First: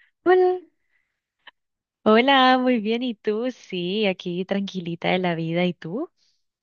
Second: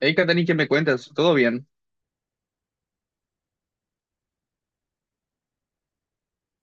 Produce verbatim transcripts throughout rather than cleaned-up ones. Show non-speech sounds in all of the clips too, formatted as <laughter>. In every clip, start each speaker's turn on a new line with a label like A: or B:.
A: Hey, Katani, ¿qué
B: Hola,
A: me cuentas? ¿Todo bien?
B: Hola, muy bien. ¿Y tú? Sí, aquí tranquilita de la vida. ¿Y tú?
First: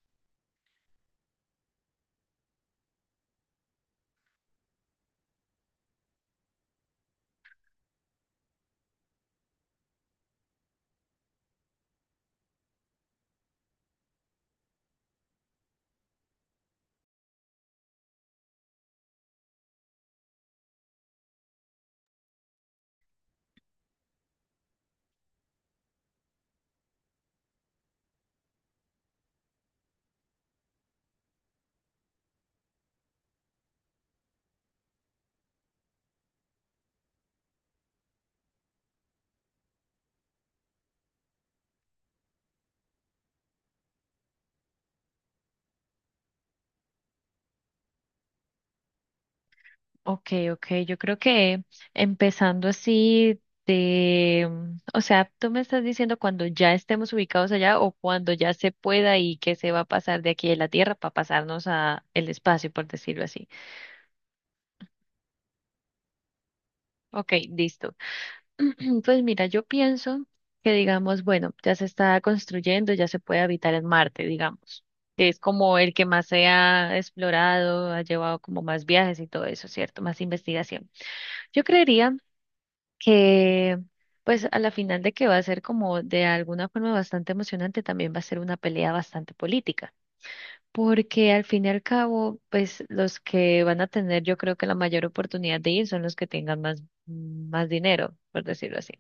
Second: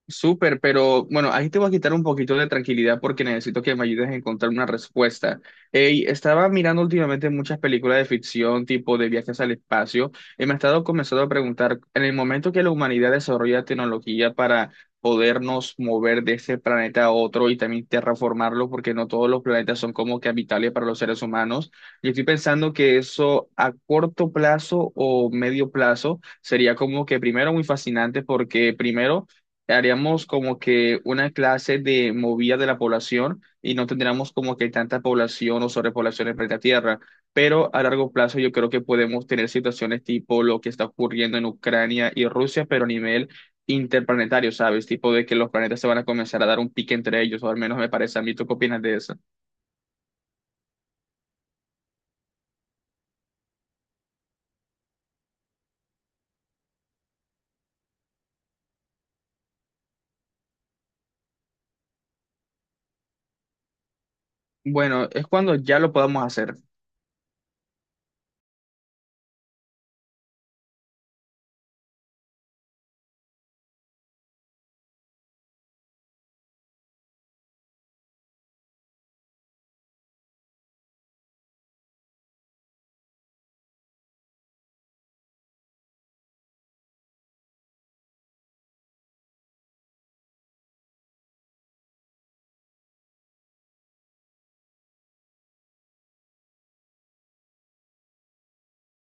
A: Súper, pero bueno, ahí te voy a quitar un poquito de tranquilidad porque necesito que me ayudes a encontrar una respuesta. Ey, estaba mirando últimamente muchas películas de ficción, tipo de viajes al espacio, y me he estado comenzando a preguntar, en el momento que la humanidad desarrolla tecnología para podernos mover de este planeta a otro y también terraformarlo, porque no todos los planetas son como que habitables para los seres humanos, y estoy pensando que eso a corto plazo o medio plazo sería como que primero muy fascinante porque primero haríamos como que una clase de movida de la población y no tendríamos como que tanta población o sobrepoblación en planeta Tierra. Pero a largo plazo yo creo que podemos tener situaciones tipo lo que está ocurriendo en Ucrania y Rusia, pero a nivel interplanetario, ¿sabes? Tipo de que los planetas se van a comenzar a dar un pique entre ellos, o al menos me parece a mí. ¿Tú qué opinas de eso?
B: Ok, ok, yo creo que empezando así de, mm, o sea, tú me estás diciendo cuando ya estemos ubicados allá o cuando ya se pueda y que se va a pasar de aquí de la Tierra para pasarnos a el espacio, por decirlo así.
A: Bueno, es cuando ya lo podamos hacer.
B: Ok, listo. <clears throat> Pues mira, yo pienso que digamos, bueno, ya se está construyendo, ya se puede habitar en Marte, digamos. Es como el que más se ha explorado, ha llevado como más viajes y todo eso, ¿cierto? Más investigación. Yo creería que, pues a la final de que va a ser como de alguna forma bastante emocionante, también va a ser una pelea bastante política porque al fin y al cabo, pues los que van a tener, yo creo que la mayor oportunidad de ir son los que tengan más, más dinero, por decirlo así.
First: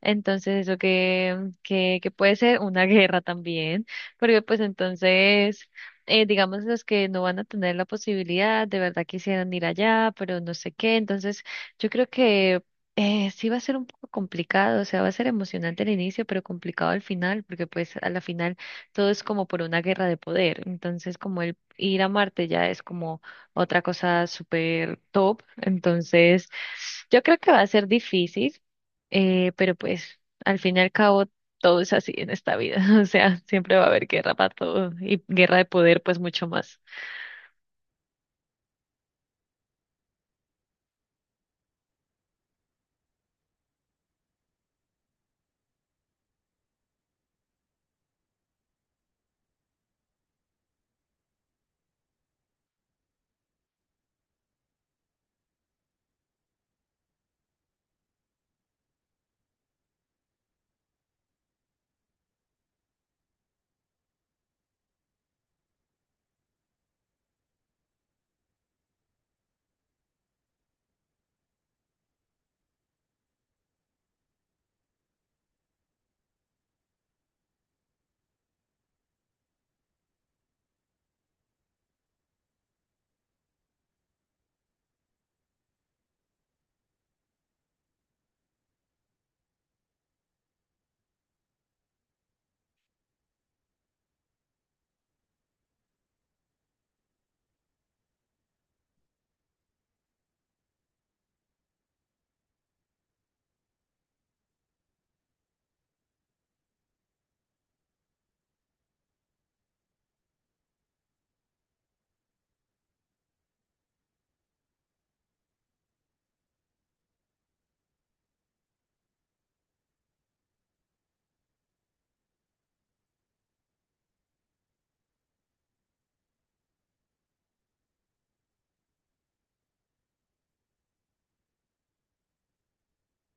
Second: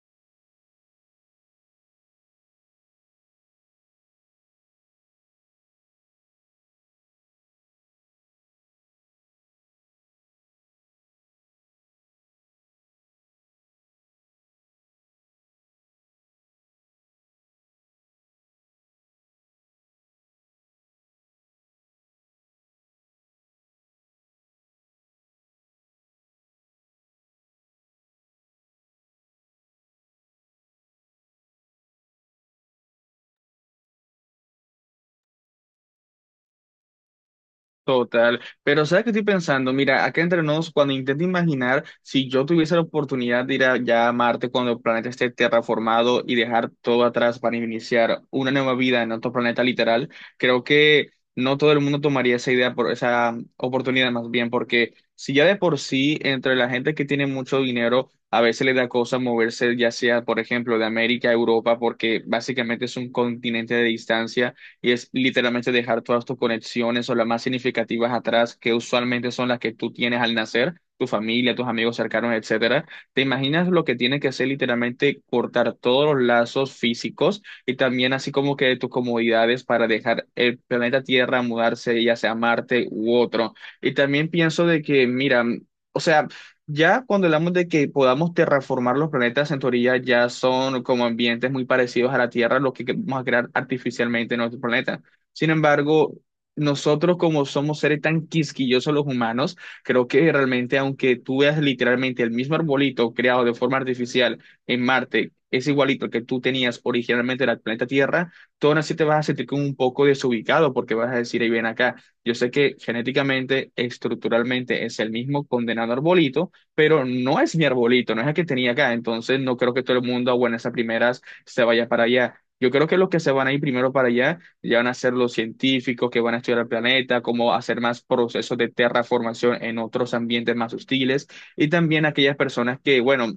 B: Entonces, eso que, que, que puede ser una <laughs> guerra también, porque pues entonces, eh, digamos, los que no van a tener la posibilidad, de verdad quisieran ir allá, pero no sé qué. Entonces, yo creo que... Eh, sí va a ser un poco complicado, o sea, va a ser emocionante al inicio, pero complicado al final, porque pues a la final todo es como por una guerra de poder. Entonces, como el ir a Marte ya es como otra cosa súper top. Entonces, yo creo que va a ser difícil, eh, pero pues al fin y al cabo todo es así en esta vida. <laughs> O sea, siempre va a haber guerra para todo y guerra de poder, pues mucho más.
A: Total, pero ¿sabes qué estoy pensando? Mira, acá entre nos, cuando intento imaginar si yo tuviese la oportunidad de ir a, ya a Marte cuando el planeta esté terraformado y dejar todo atrás para iniciar una nueva vida en otro planeta literal, creo que no todo el mundo tomaría esa idea por esa oportunidad más bien, porque si ya de por sí entre la gente que tiene mucho dinero a veces le da cosa moverse ya sea, por ejemplo, de América a Europa, porque básicamente es un continente de distancia y es literalmente dejar todas tus conexiones o las más significativas atrás, que usualmente son las que tú tienes al nacer, tu familia, tus amigos cercanos, etcétera. ¿Te imaginas lo que tiene que ser literalmente cortar todos los lazos físicos y también así como que tus comodidades para dejar el planeta Tierra, mudarse ya sea a Marte u otro? Y también pienso de que, mira, o sea, ya cuando hablamos de que podamos terraformar los planetas en teoría, ya son como ambientes muy parecidos a la Tierra, lo que vamos a crear artificialmente en nuestro planeta. Sin embargo, nosotros como somos seres tan quisquillosos los humanos, creo que realmente aunque tú veas literalmente el mismo arbolito creado de forma artificial en Marte, es igualito al que tú tenías originalmente en el planeta Tierra, tú aún así te vas a sentir como un poco desubicado porque vas a decir, ahí ven acá, yo sé que genéticamente, estructuralmente es el mismo condenado arbolito pero no es mi arbolito, no es el que tenía acá, entonces no creo que todo el mundo a buenas a primeras se vaya para allá. Yo creo que los que se van a ir primero para allá ya van a ser los científicos que van a estudiar el planeta, cómo hacer más procesos de terraformación en otros ambientes más hostiles, y también aquellas personas que, bueno,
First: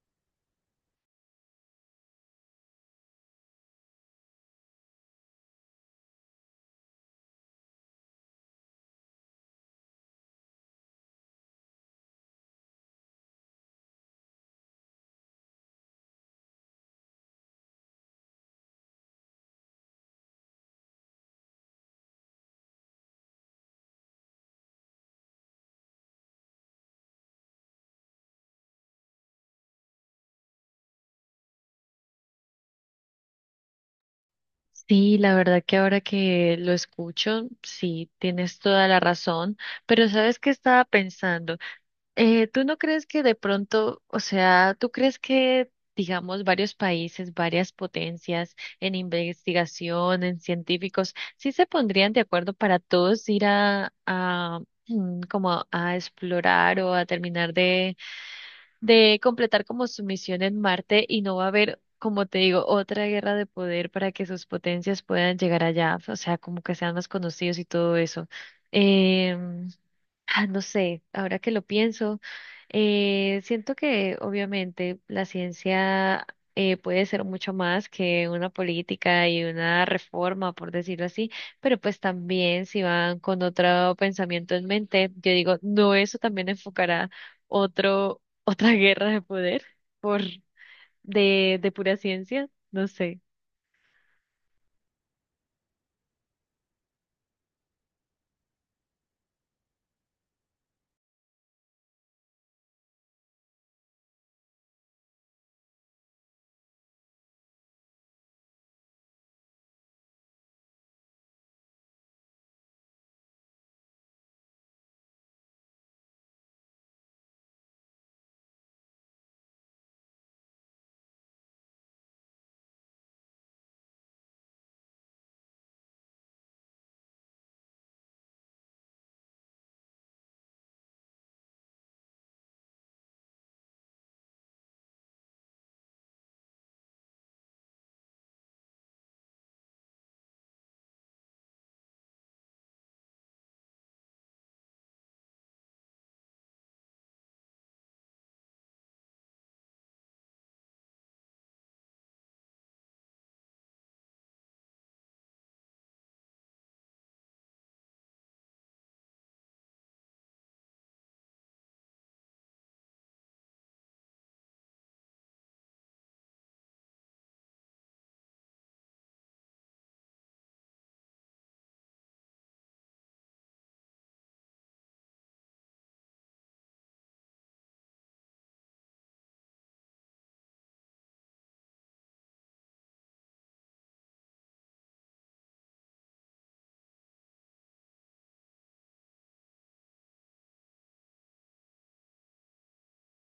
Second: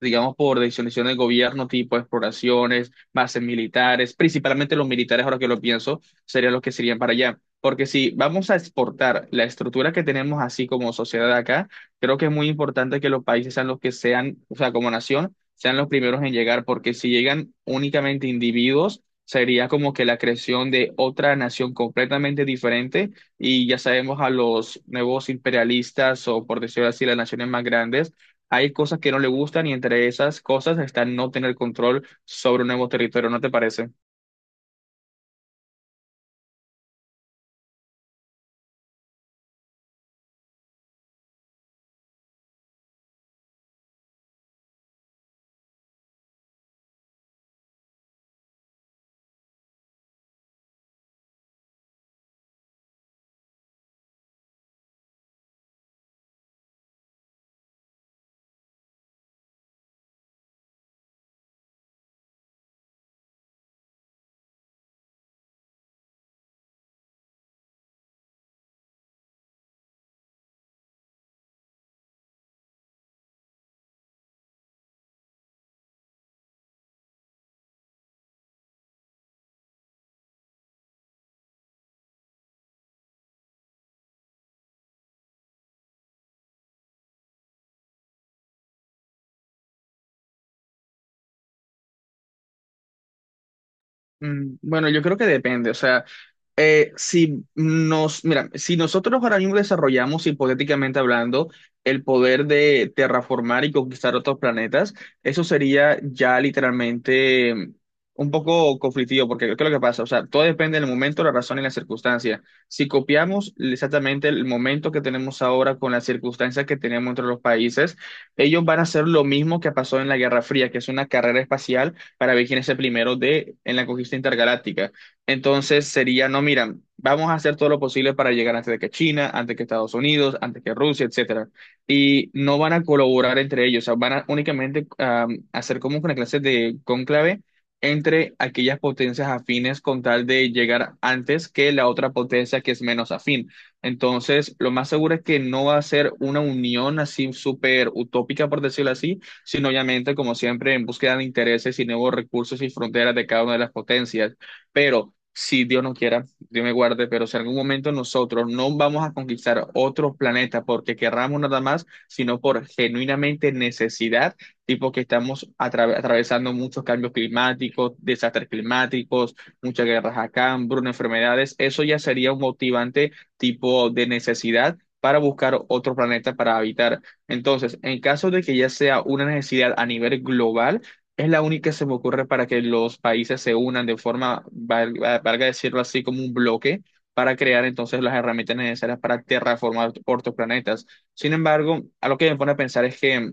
A: digamos, por decisiones del gobierno, tipo exploraciones, bases militares, principalmente los militares, ahora que lo pienso, serían los que se irían para allá. Porque si vamos a exportar la estructura que tenemos así como sociedad acá, creo que es muy importante que los países sean los que sean, o sea, como nación, sean los primeros en llegar, porque si llegan únicamente individuos, sería como que la creación de otra nación completamente diferente y ya sabemos a los nuevos imperialistas o por decirlo así, las naciones más grandes hay cosas que no le gustan y entre esas cosas está no tener control sobre un nuevo territorio, ¿no te parece?
B: Sí, la verdad que ahora que lo escucho, sí, tienes toda la razón, pero ¿sabes qué estaba pensando? Eh, ¿tú no crees que de pronto, o sea, tú crees que, digamos, varios países, varias potencias en investigación, en científicos, sí se pondrían de acuerdo para todos ir a, a <clears throat> mm, como a explorar o a terminar de, de completar como su misión en Marte y no va a haber, como te digo, otra guerra de poder para que sus potencias puedan llegar allá, o sea, como que sean más conocidos y todo eso? Em, Ah, no sé, ahora que lo pienso, eh, siento que obviamente la ciencia eh, puede ser mucho más que una política y una reforma, por decirlo así, pero pues también si van con otro pensamiento en mente, yo digo, no, eso también enfocará otro, <laughs> otra guerra de poder por de, de pura ciencia, no sé.
A: Mm, bueno, yo creo que depende, o sea, eh, si nos, mira, si nosotros ahora mismo desarrollamos, hipotéticamente hablando, el poder de terraformar y conquistar otros planetas, eso sería ya literalmente mm, un poco conflictivo, porque ¿qué es lo que pasa? O sea, todo depende del momento, la razón y la circunstancia. Si copiamos exactamente el momento que tenemos ahora con las circunstancias que tenemos entre los países, ellos van a hacer lo mismo que pasó en la Guerra Fría, que es una carrera espacial para ver quién es el primero de, en la conquista intergaláctica. Entonces sería, no, mira, vamos a hacer todo lo posible para llegar antes de que China, antes que Estados Unidos, antes que Rusia, etcétera. Y no van a colaborar entre ellos, o sea, van a únicamente am, hacer como una clase de cónclave entre aquellas potencias afines con tal de llegar antes que la otra potencia que es menos afín. Entonces, lo más seguro es que no va a ser una unión así súper utópica, por decirlo así, sino obviamente, como siempre, en búsqueda de intereses y nuevos recursos y fronteras de cada una de las potencias. Pero si Dios no quiera, Dios me guarde, pero si en algún momento nosotros no vamos a conquistar otros planetas porque querramos nada más, sino por genuinamente necesidad, tipo que estamos atra- atravesando muchos cambios climáticos, desastres climáticos, muchas guerras acá, hambruna, enfermedades, eso ya sería un motivante tipo de necesidad para buscar otro planeta para habitar. Entonces, en caso de que ya sea una necesidad a nivel global, es la única que se me ocurre para que los países se unan de forma, val- valga decirlo así, como un bloque para crear entonces las herramientas necesarias para terraformar otros planetas. Sin embargo, algo que me pone a pensar es que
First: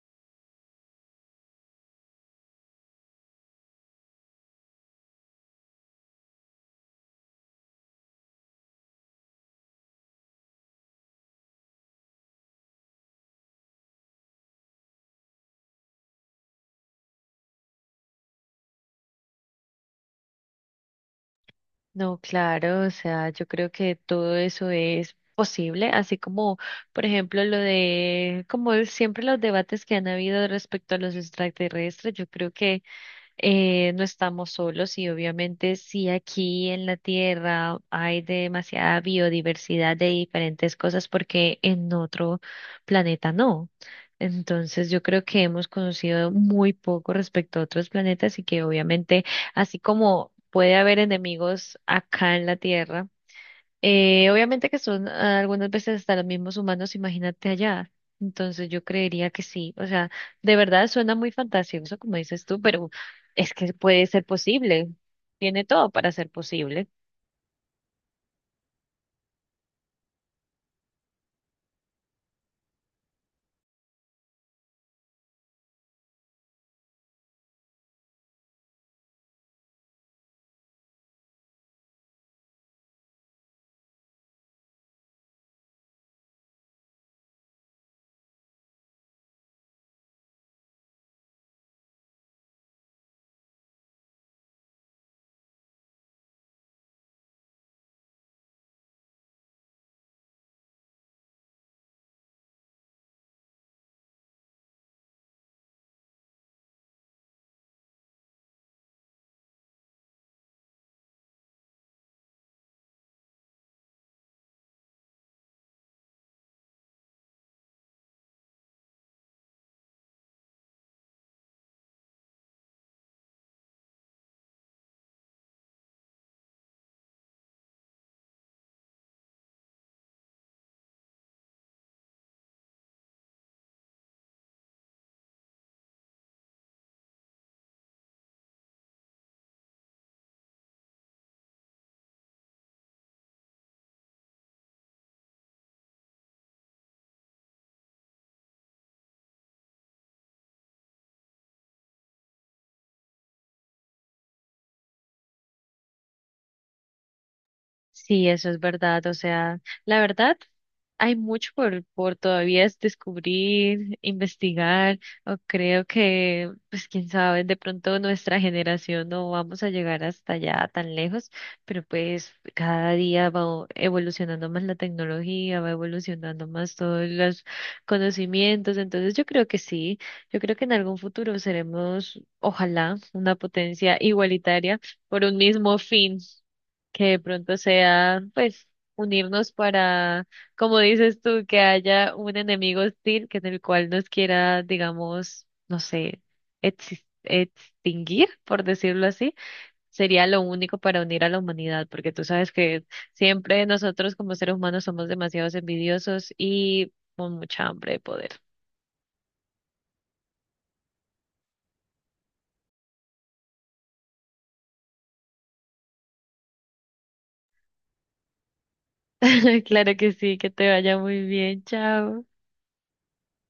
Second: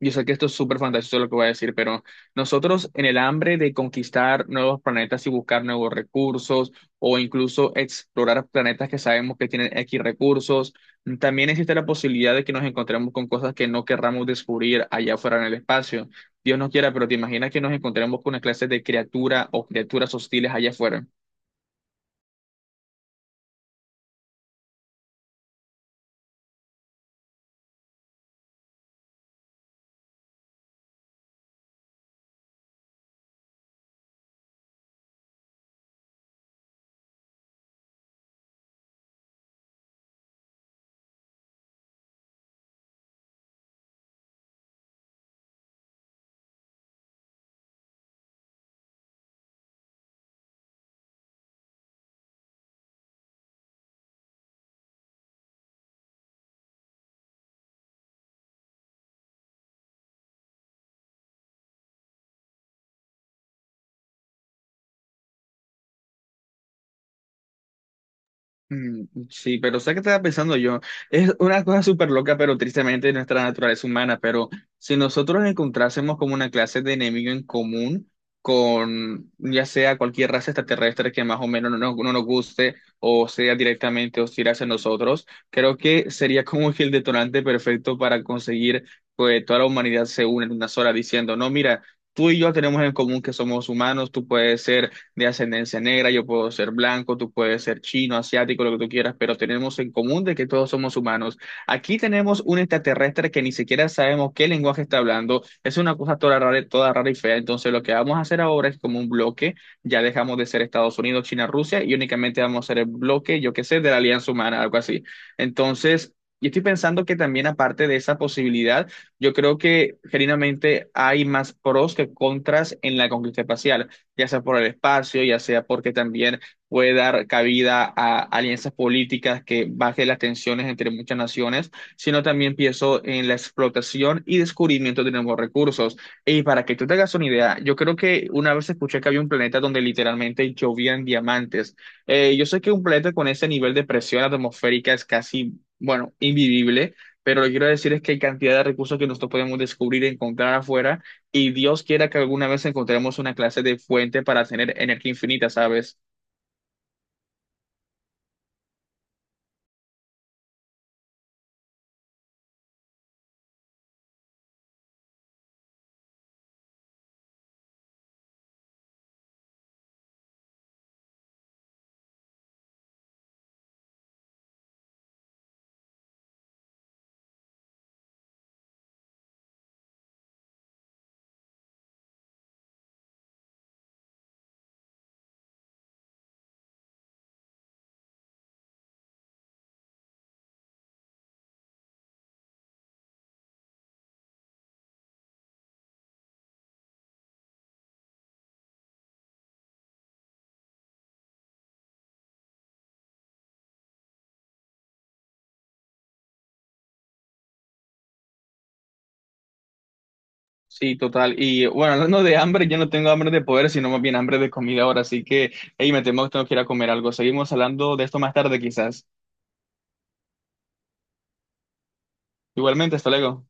A: yo sé que esto es súper fantasioso lo que voy a decir, pero nosotros en el hambre de conquistar nuevos planetas y buscar nuevos recursos o incluso explorar planetas que sabemos que tienen X recursos, también existe la posibilidad de que nos encontremos con cosas que no querramos descubrir allá afuera en el espacio. Dios no quiera, pero te imaginas que nos encontremos con una clase de criatura o criaturas hostiles allá afuera.
B: No, claro, o sea, yo creo que todo eso es posible, así como, por ejemplo, lo de, como siempre los debates que han habido respecto a los extraterrestres, yo creo que eh, no estamos solos y obviamente sí aquí en la Tierra hay demasiada biodiversidad de diferentes cosas porque en otro planeta no. Entonces yo creo que hemos conocido muy poco respecto a otros planetas y que obviamente así como puede haber enemigos acá en la Tierra, eh, obviamente que son ah, algunas veces hasta los mismos humanos, imagínate allá. Entonces yo creería que sí. O sea, de verdad suena muy fantasioso, como dices tú, pero es que puede ser posible. Tiene todo para ser posible.
A: Mm. Sí, pero ¿sabes qué estaba pensando yo? Es una cosa súper loca, pero tristemente de nuestra naturaleza humana, pero si nosotros encontrásemos como una clase de enemigo en común con ya sea cualquier raza extraterrestre que más o menos no, nos no nos guste o sea directamente hostil hacia nosotros, creo que sería como que el detonante perfecto para conseguir que toda la humanidad se une en una sola diciendo, no, mira, tú y yo tenemos en común que somos humanos, tú puedes ser de ascendencia negra, yo puedo ser blanco, tú puedes ser chino, asiático, lo que tú quieras, pero tenemos en común de que todos somos humanos. Aquí tenemos un extraterrestre que ni siquiera sabemos qué lenguaje está hablando, es una cosa toda rara, toda rara y fea, entonces lo que vamos a hacer ahora es como un bloque, ya dejamos de ser Estados Unidos, China, Rusia y únicamente vamos a ser el bloque, yo qué sé, de la Alianza Humana, algo así. Entonces... Y estoy pensando que también aparte de esa posibilidad, yo creo que genuinamente hay más pros que contras en la conquista espacial ya sea por el espacio, ya sea porque también puede dar cabida a alianzas políticas que baje las tensiones entre muchas naciones, sino también pienso en la explotación y descubrimiento de nuevos recursos. Y para que tú te hagas una idea, yo creo que una vez escuché que había un planeta donde literalmente llovían diamantes. Eh, yo sé que un planeta con ese nivel de presión atmosférica es casi, bueno, invivible. Pero lo que quiero decir es que hay cantidad de recursos que nosotros podemos descubrir y encontrar afuera y Dios quiera que alguna vez encontremos una clase de fuente para tener energía infinita, ¿sabes?
B: Sí, eso es verdad. O sea, la verdad. Hay mucho por, por todavía es descubrir, investigar, o creo que, pues quién sabe, de pronto nuestra generación no vamos a llegar hasta allá tan lejos, pero pues cada día va evolucionando más la tecnología, va evolucionando más todos los conocimientos, entonces yo creo que sí, yo creo que en algún futuro seremos, ojalá, una potencia igualitaria por un mismo fin, que de pronto sea, pues, unirnos para como dices tú, que haya un enemigo hostil que en el cual nos quiera, digamos, no sé, exis- extinguir, por decirlo así, sería lo único para unir a la humanidad, porque tú sabes que siempre nosotros como seres humanos somos demasiados envidiosos y con mucha hambre de poder.
A: Sí, total. Y bueno, hablando de hambre, yo no tengo hambre de poder, sino más bien hambre de comida ahora. Así que, hey, me temo que tengo que ir a comer algo. Seguimos hablando de esto más tarde, quizás.
B: <laughs> Claro que sí, que te vaya muy bien, chao.
A: Igualmente, hasta luego.